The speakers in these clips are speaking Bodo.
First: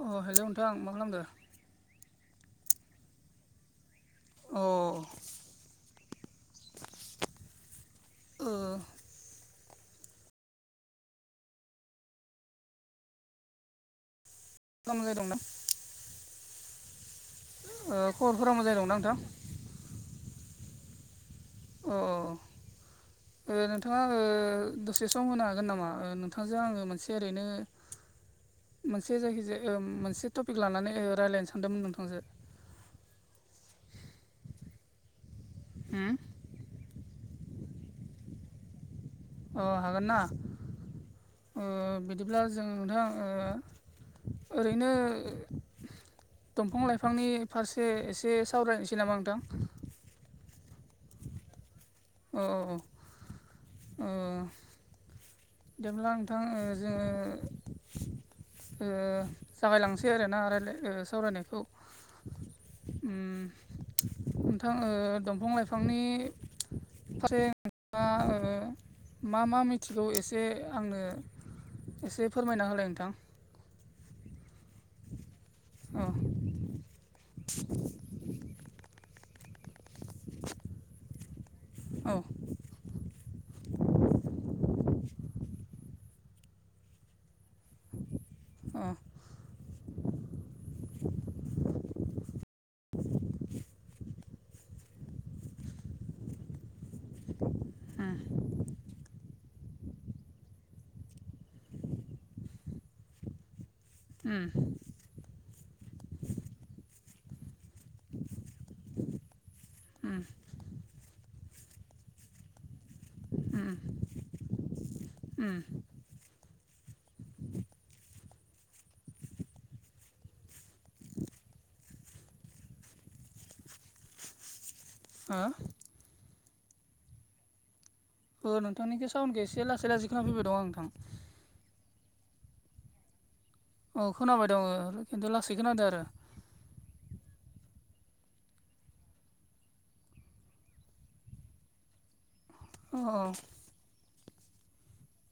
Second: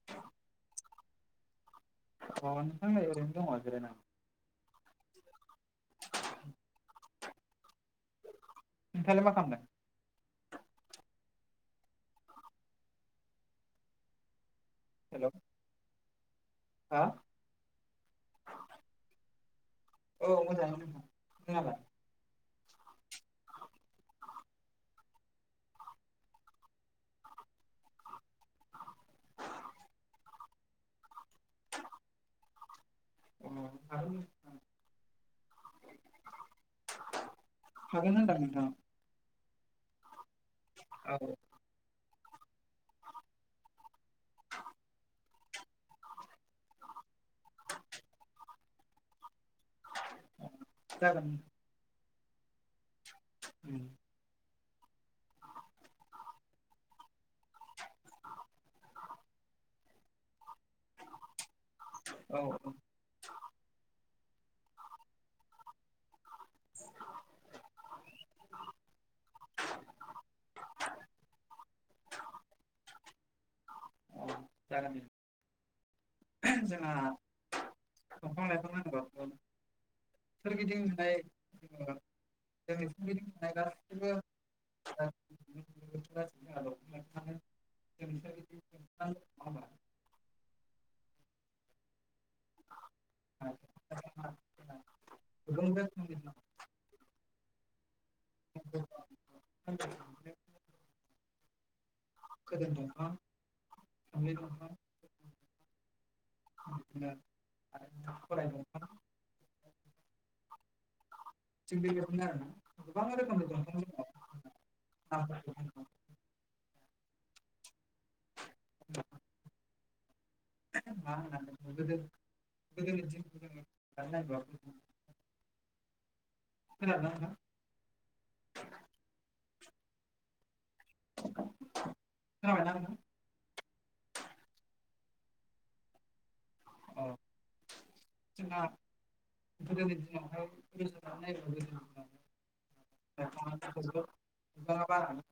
अ हेलौ नोंथांं मा खालामदो? अ नोंथां नै ओरैनो दं जिरायनानै। अ ओ। नोंथांआलाय मा खालामदों? हेल' [unintelligible] हा। खबरफोरा मोजाडैं दंना नोंथां। औ मोजाङैनो दं नोंहालाय। अ'। ओ नोंथाङा ओ दसे सम होनो हागोन नामा नोंथांजों आङो मोनसे ओरैनो मोनसे जायखिजाया ओ मोनसे टपिक लानानै रायज्लायनो सानदोंमोन नोंथांजो अ। होम। हागोन दा नोंथां। अ हागोनना। औ। ओ बिदिब्ला जों नोंथां ओ ओरैनो। दंफां लाइफांनि फारसे एसे सावरायनोसै नामा नोथां जागोन। अ अ ओ उम अ ओ जेब्ला नोंथां ओ जोङो जोंङो जागायलांसै आरोना रायालाय सावरायनायखौ औ औ। उम। नोंथां दंफां लाइफांनि फारसे नोंथाङा। ओ मा मा मिथिगौ एसे। जे आंनो। एसे फोरमायना होलाय नोंथां। औ जागोन औ जोंहा दंफांनायखौ नांगौ सोरगिदिं थानाय औ [unintelligible] [unintelligible] औ [unintelligible] [unintelligible] [unintelligible] उम। खोदोम दंफां सोमलि उम दंफां [unintelligible] थिग बेबादिनो आरोना गोबां उम रोखोमनि दंफां दङ। उम नामफोरखौ [unintelligible] हो खोनादोना नोंथा ओ नोंथांनिखौ साउनखौ एसे लासै लासै खोना फैबाय दं आं नोंथां। खोनाबायना नोंथा? औ खोनाबाय दङ खिन्थु लासै खोनादो आरो। अ [inaudible] [unintelligible] औ [unintelligible]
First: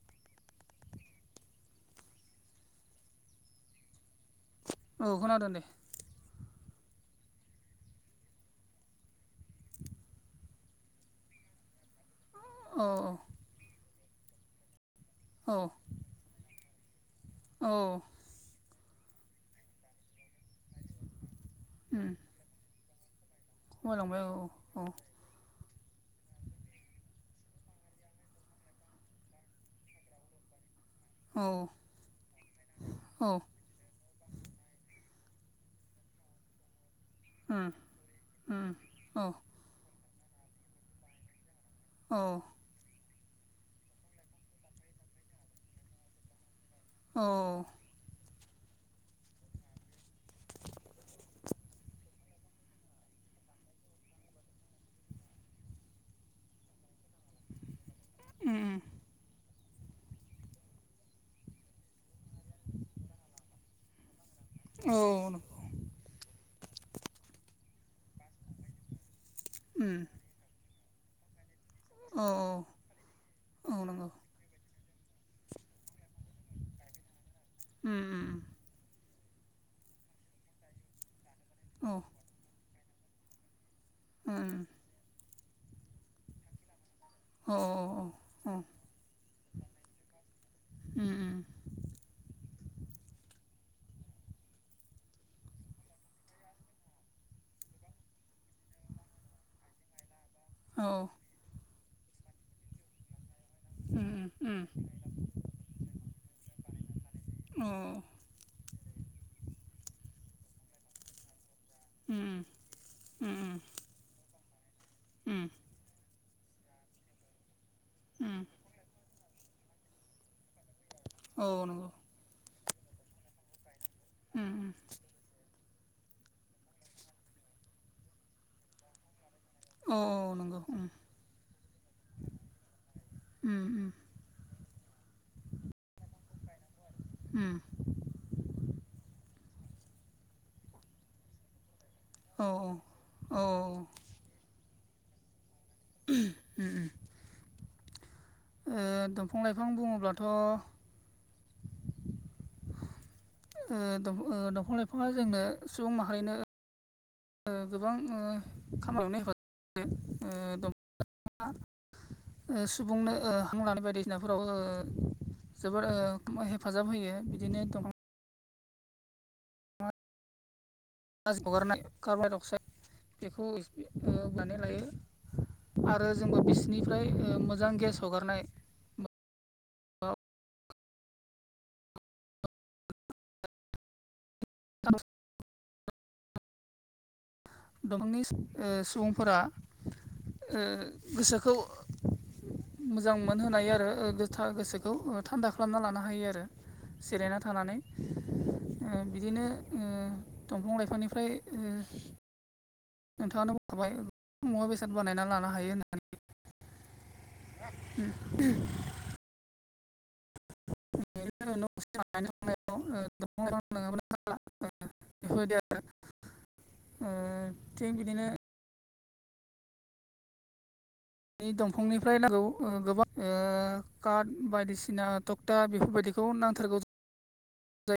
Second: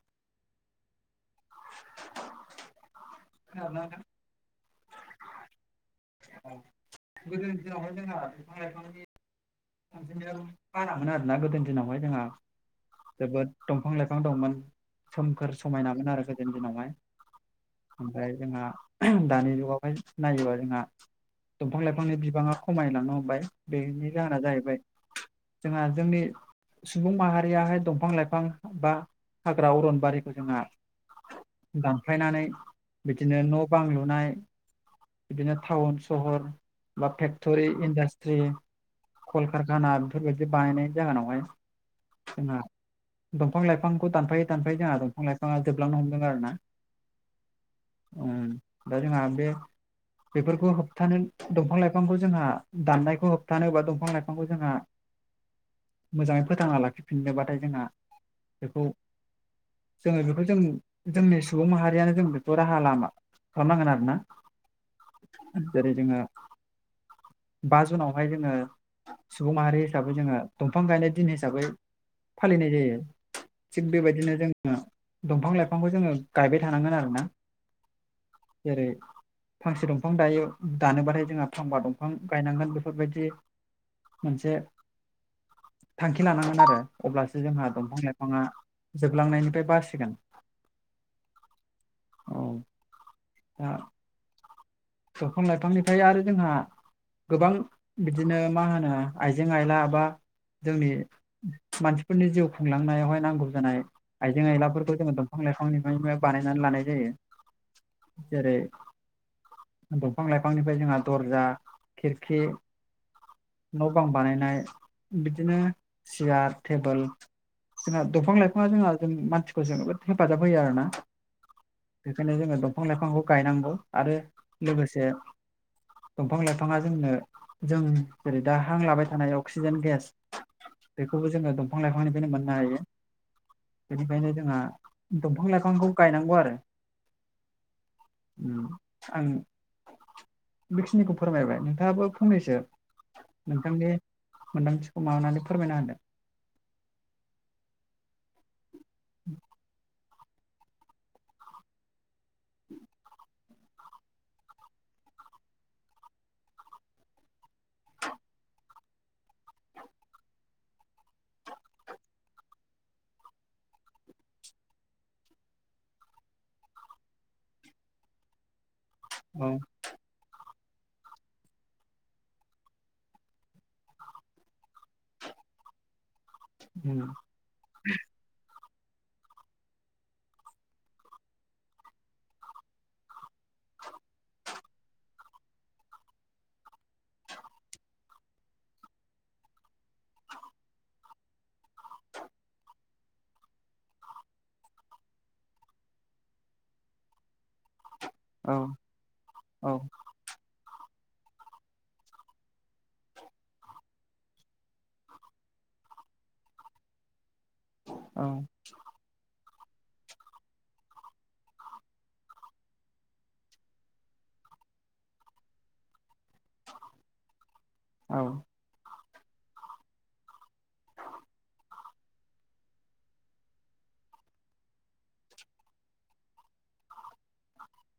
[unintelligible] औ खोनादों दे औ गोदोनि दिनावहाय जोंहा बिफां लाइफांनि गोदोनि दिनावहाय जोंहा औ जोबोद दंफां लाइफां दंमोन औ सोमखोर समायनामोन आरो गोदोनि दिनावहाय औ ओमफ्राय जोंहा दानि जुगावहाय नायोबा जोंहा दंफां उम लाइफांनि बिबांआ खमायलांनो हमबाय बेनि खमायलांबाय औ जाहोना जाहैबाय जोंहा जोंनि सुबुं माहारियाहाय दंफां लाइफां बा हाग्रा अरनबारिखौ जोंहा औ दानफ्लायनानै औ बिदिनो न' बां लुनाय बिदिनो टाउन सहर बा उम फेक्टरि इन्डास्ट्रि उम औ कारखाना बेफोरबायदि बानायनाय जागानावहाय औ जोंहा दंफां लाइफांखौ दानफायै दानफायै जोंहा दंफां लाइफाङा जोबलांनो हमदों आरो ना। औ उम दा जोंहा बे बेफोरखौ होबथानो दंफां लाइफांखौ जोंहा दाननायखौ होबथानोबाथ बिफां लाइफांखौ जोंहा मोजाङै फोथांना लाखिफिननोबाथाय जोंहा उम बेखौ उम जोङो बेखौ जों जोंनि सुबुं माहारियानो जों बेखौ' राहा लामा खालामनांगोन आरो ना? औ जेरै जोंहा बा जुनावहाय जोङो सुबुं माहारि उम हिसाबै जोङो दंफां गायनाय दिन हिसाबै औ फालिनाय जायो। औ थिग नंगौ बेबायदिनो जोङो दंफां लाइफांखौ जोङो गायबाय थानांगोन आरो ना। उम उम जेरै फांसे दंफां दायो दानोबाथाय जोंहा फांबा दंफा उम गायनांगोन बेफोरबायदि उम मोनसे थांखि लानांगोन आरो। अब्लासो औ उम औ जोंहा दंफां लाइफाङा औ जोबलांनायनिफ्राय बासिगोन। उम उम औ आ दफां लाइफांनिफ्राय आरो जोंहा गोबां बिदिनो मा होनो आइजें आइला बा औ जोंनि मानसिफोरनि जिउ खुंलांनायावहाय नांगौ होनाय उम आइजें उम आइलाफोरखौ जोङो दंफां लाइफांनिफ्रायनो बानायनानै लानाय जायो। औ जेरै दंफां लाइफांनिफ्राय जोंहा दरजा उम खिरखि उम न' बां बानायनाय उम बिदिनो सियार टेबोल जोंहा दंफां लाइ फिफाङा जोंहा जों मानसिखौ जोबोद हेफाजाब होयो आरो आरोना औ नंगौ। बेखायनो जोङो दंफां लाइफांखौ गायनांगौ आरो उम उम लोगोसे दंफां लाइफाङा जोंनो जों जेरै दा हां लाबाय थानायाव अक्सिजेन औ गेस नंगौ उम बेखौबो जोङो दंफां लाइफांनिफ्रायनो मोननो हायो। उम उम बेनिखायनो जोंहा दंफां लाइफांखौ गायनांगौ आरो उम। आं बेखिनिखौ फोरमायबाय नोंथाङाबो औ फंनैसो औ ओ नोंथांनि मोन्दांथिखौ माबानानै फोरमायना होदो। दंफां लाइफां बुङोब्लाथ' ओ दंफां लाइफाङा जोंनो सुबुं माहारिनो [unintelligible] ओ सुबुंनो ओ हां लानाय बायदिसिनाफोराव ओ जोबोर ओ हेफाजाब होयो बिदिनो दं औ [unintelligible] [unintelligible] हगारनाय कार्बन डाइ अक्साईड बेखौ [unintelligible] ओ बोनानै लायो। आरो जोंबो होदो बिसिनिफ्राय ओ मोजां गेस हगारनाय [unintelligible] दफांनि ओ सुबुंफोरा ओ गोसोखौ मोजां मोनहोनाय आरो ओ गोथार गोसोखौ ओ थान्दा खालामना लानो हायो आरो। जिरायना थानानै औ ओ बिदिनो ओ उम दंफां लाइफांनिफ्राय ओ नोंथाङानो बुंखाबाय मुवा बेसाद बानायना लानो हायो होननानै। औ [unintelligible] [unintelligible] [unintelligible] बेफोरबायदि आरो। ओ थिग औ बिदिनो नि दंफांनिफ्राय नांगौ ओ गोबां ओ खार्द बायदिसिना थक ता बेफोरबायदिखौ नांथारगौ जायो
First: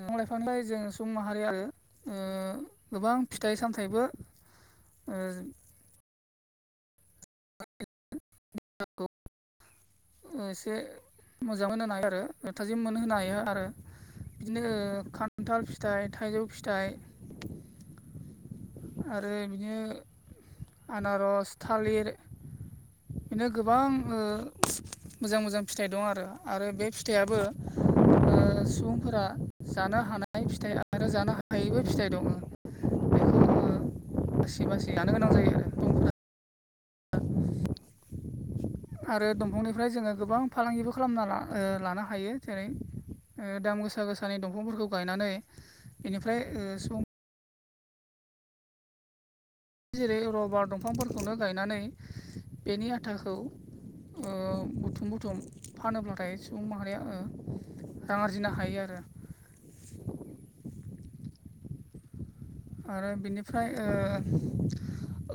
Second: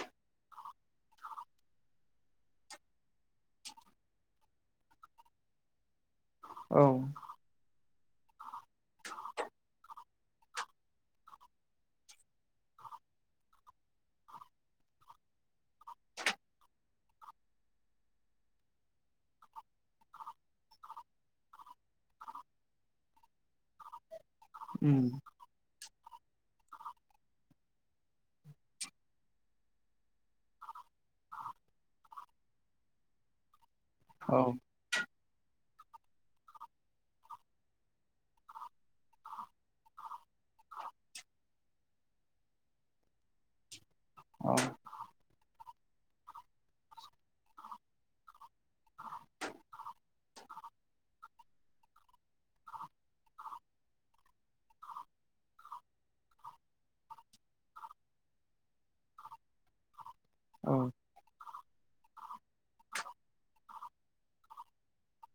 ओ दंफां लाइफांनिफ्राय जों सुबुं माहारि आरो ओ गोबां फिथाइ सामथाइबो ओ औ। [unintelligible] एसे मोजां मोन [unintelligible] हायो आरो थाजिम मोन होनो हायो आरो बिदिनो खान्थाल फिथाइ, थाइजौ फिथाइ आरो बिदिनो आनारस थालिर बेनो गोबां ओ उम मोजां मोजां फिथाइ दं आरो। आरो बे फिथाइयाबो ओ सुबुंफोरा जानो हानाय फिथाइ आरो जानो हायैबो फिथाइ दङो। बेखौ औ जोङो बासि बासि जानो गोनां जायो आरो [unintelligible] [inaudible] आरो दंफांनिफ्राय जोङो गोबां फालांगिबो खालामना ला-ओ लानो हायो जेरै ओ दाम गोसा गोसानि औ दंफांफोरखौ गायनानै बेनिफ्राय ओ सम जेरै रबार दंफांफोरखौनो गायनानै बेनि आटाखौ ओ बुथुम बुथुम फानोब्लाथाय सुबुं माहारिया ओ रां आरजिनो हायो आरो। औ। आरो बिनिफ्राय ओ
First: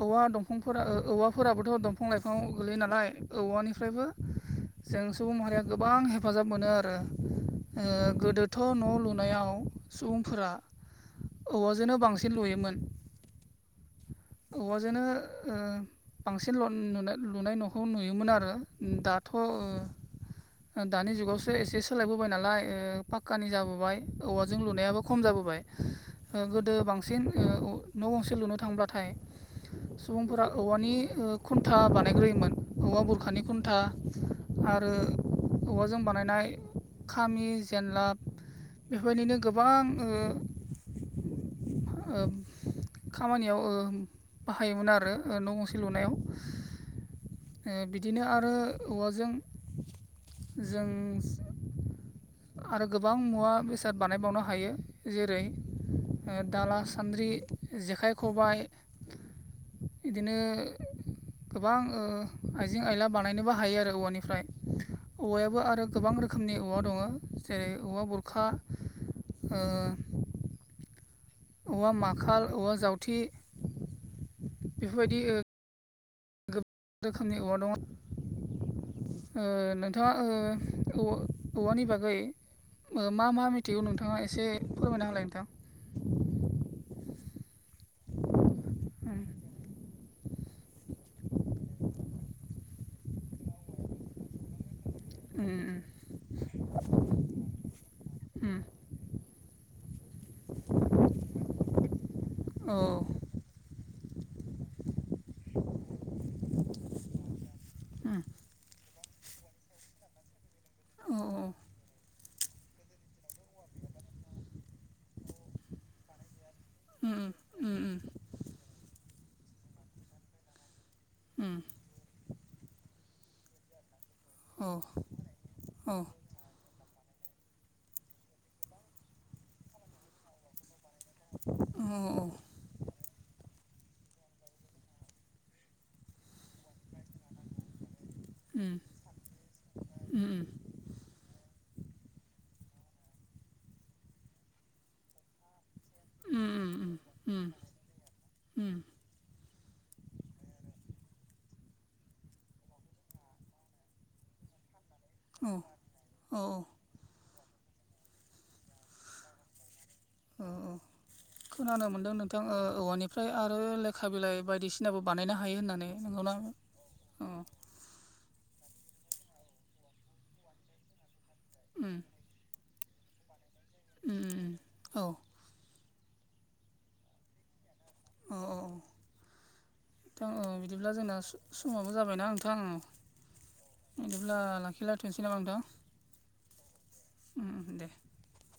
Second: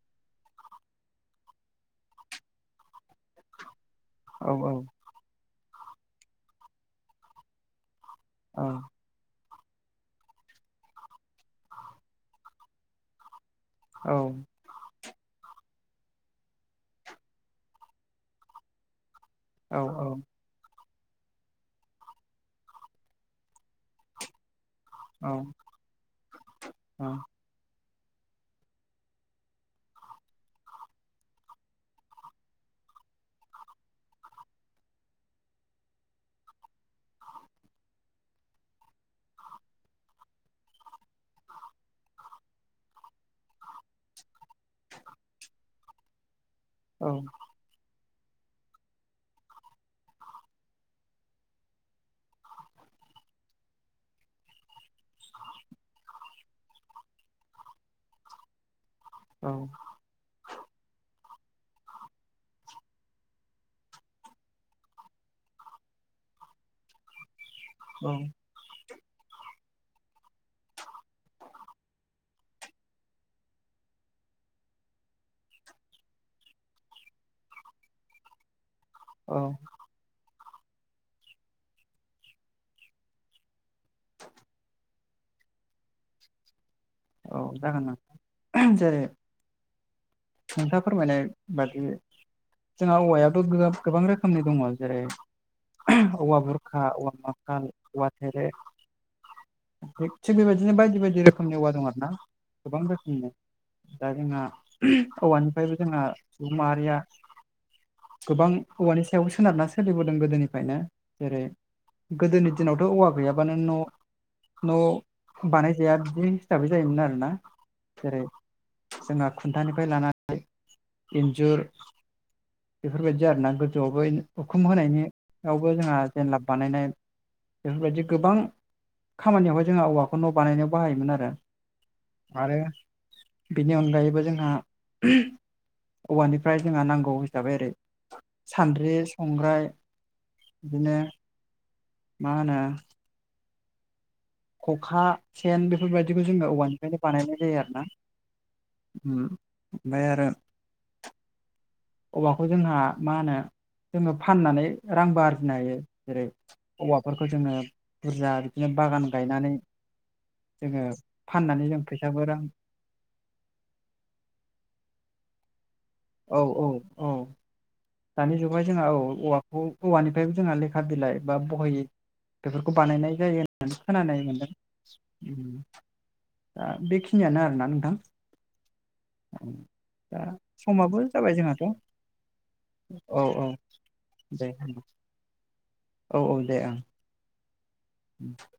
औवा दंफांफोरा ओ औवाफोराबोथ' दं फां लाइफांआव गोलैयो नालाय औवानिफ्रायबो औ औ। जों सुबुं माहारिया गोबां हेफाजाब मोनो आरो। ओ गोदोथ' न' लुनायाव सुबुंफोरा औवाजोंनो बांसिन लुयोमोन। औ। औवाजोंनो ओ बांसिन लन नुनाय लुनाय न'खौ नुयोमोन आरो उम दाथ' औ औ। ओ दानि जुगावसो एसे सोलायबोबाय ओ नालाय पाक्कानि जाबोबाय औवाजों लुनायाबो खम जाबोबाय ओ गोदो बांसिन ओ न' गंसे लुनो थांब्लाथाय सुबुंफोरा औवानि ओ खुन्था बानायग्रोयोमोन औवा बुरखानि खुन्था आरो औवाजों बानायनाय खामि जेनलाब बेफोरबायदिनो गोबां ओ ओ खामानियाव ओ बाहायोमोन आरो ओ न' गंसे लुनायाव। औ। ओ बिदिनो आरो औवाजों जों आरो गोबां मुवा बेसाद बानायबावनो हायो जेरै ओ दाला, सान्द्रि, जेखाइ, खबाय औ। इदिनो गोबां ओ आइजें आयला बानायनोबो हायो आरो औवानिफ्राय। औवायाबो आरो गोबां रो खोमनि औवा दङ जेरै औवा औ बुरखा ओ औवा माखाल, औवा जावथि बेफोरबायदि ओ गोबां रोखोमनि औवा दङ। औ ओ नों थाङा ओ औ-औवानि बागै मा मा मोनथिगौ नोंथाङा एसे फोरमायनो होलाय नोंथां। औ जागोन नोंथां जेरै उम नोंथाङा फोरमायनाय बादि जोंहा औवायाथ' गोबां रोखोमनि दङ। जेरै उम औवा बुर खा औवा माकाल, औवा थेरे उम एसे बेबायदिनो बायदि बायदि रोखोमनि औवा दं ना उम औ गोबां रोखोमनि दा जोंहा औवानिफ्रायबो जोंहा सुबुं माहारिया ओम। गोबां औवानि सायावबो सोनारना सोलिबोदों गोदोनिफ्रायनो उम औ जेरै गोदोनि दिनावथ' औवा गैयाबानो न' न' बानायजाया बिदि हिसाबै उम जायोमोन आरोना जेरै जोंहा खुन्थानिफ्राय लानानै इन्जुर बेफोरबायदि आरोना, गोजौआवबो उम उम औ उखुम होनायनियावबो जोंहा जेनलाब बानायनाय बेफोरबायदि गोबां खामानियावहाय जोंहा औवाखौ न' बानायनायाव बाहायोमोन आरो। औ औ। आरो बेनि अनगायैबो जोंहा औवानिफ्राय जोंहा नांगौ हिसाबै ओरै उम सानद्रि संग्राय उम उम बिदिनो मा होनो खखा सेन बेफोरबायदिखौ जोङो उम औवानिफ्रायनो उम बानायनाय जायो आरो ना उम। ओमफाय आरो औवाखौ जोंहा मा होनो जोङो फाननानै रांबो औ आरजिनो हायो जेरै औ औवाफोरखौ जोङो बुरजा बिदिनो बागान गायनानै औ औ जोङो फाननानै जों खोनानो मोनदों फैसाबो नोंथां रां ओ औवानिफ्राय आरो लेखा बिलाइ बायदिसिनाबो बानायनो हायो होननानै नंगौना औ औ औ दानि जुगाव जोंहा औ औवाखौ औवानिफ्रायबो जोंहा लेखा लेखा बिलाइ बा बहि उम बेफोरखौ बानायनाय जायो खोनानाय उम मोनदों उम औ दा बेखिनियानो आरोना नोंथां। [inaudible] औ औ नोंथां औ बिदिब्ला जोंना जाबाय जोंहाथ' समाबो जाबायना नोंथां औ। औ औ बिदिब्ला दे लाखि [unintelligible] औ औ दे ओं। उम दे। [unintelligible]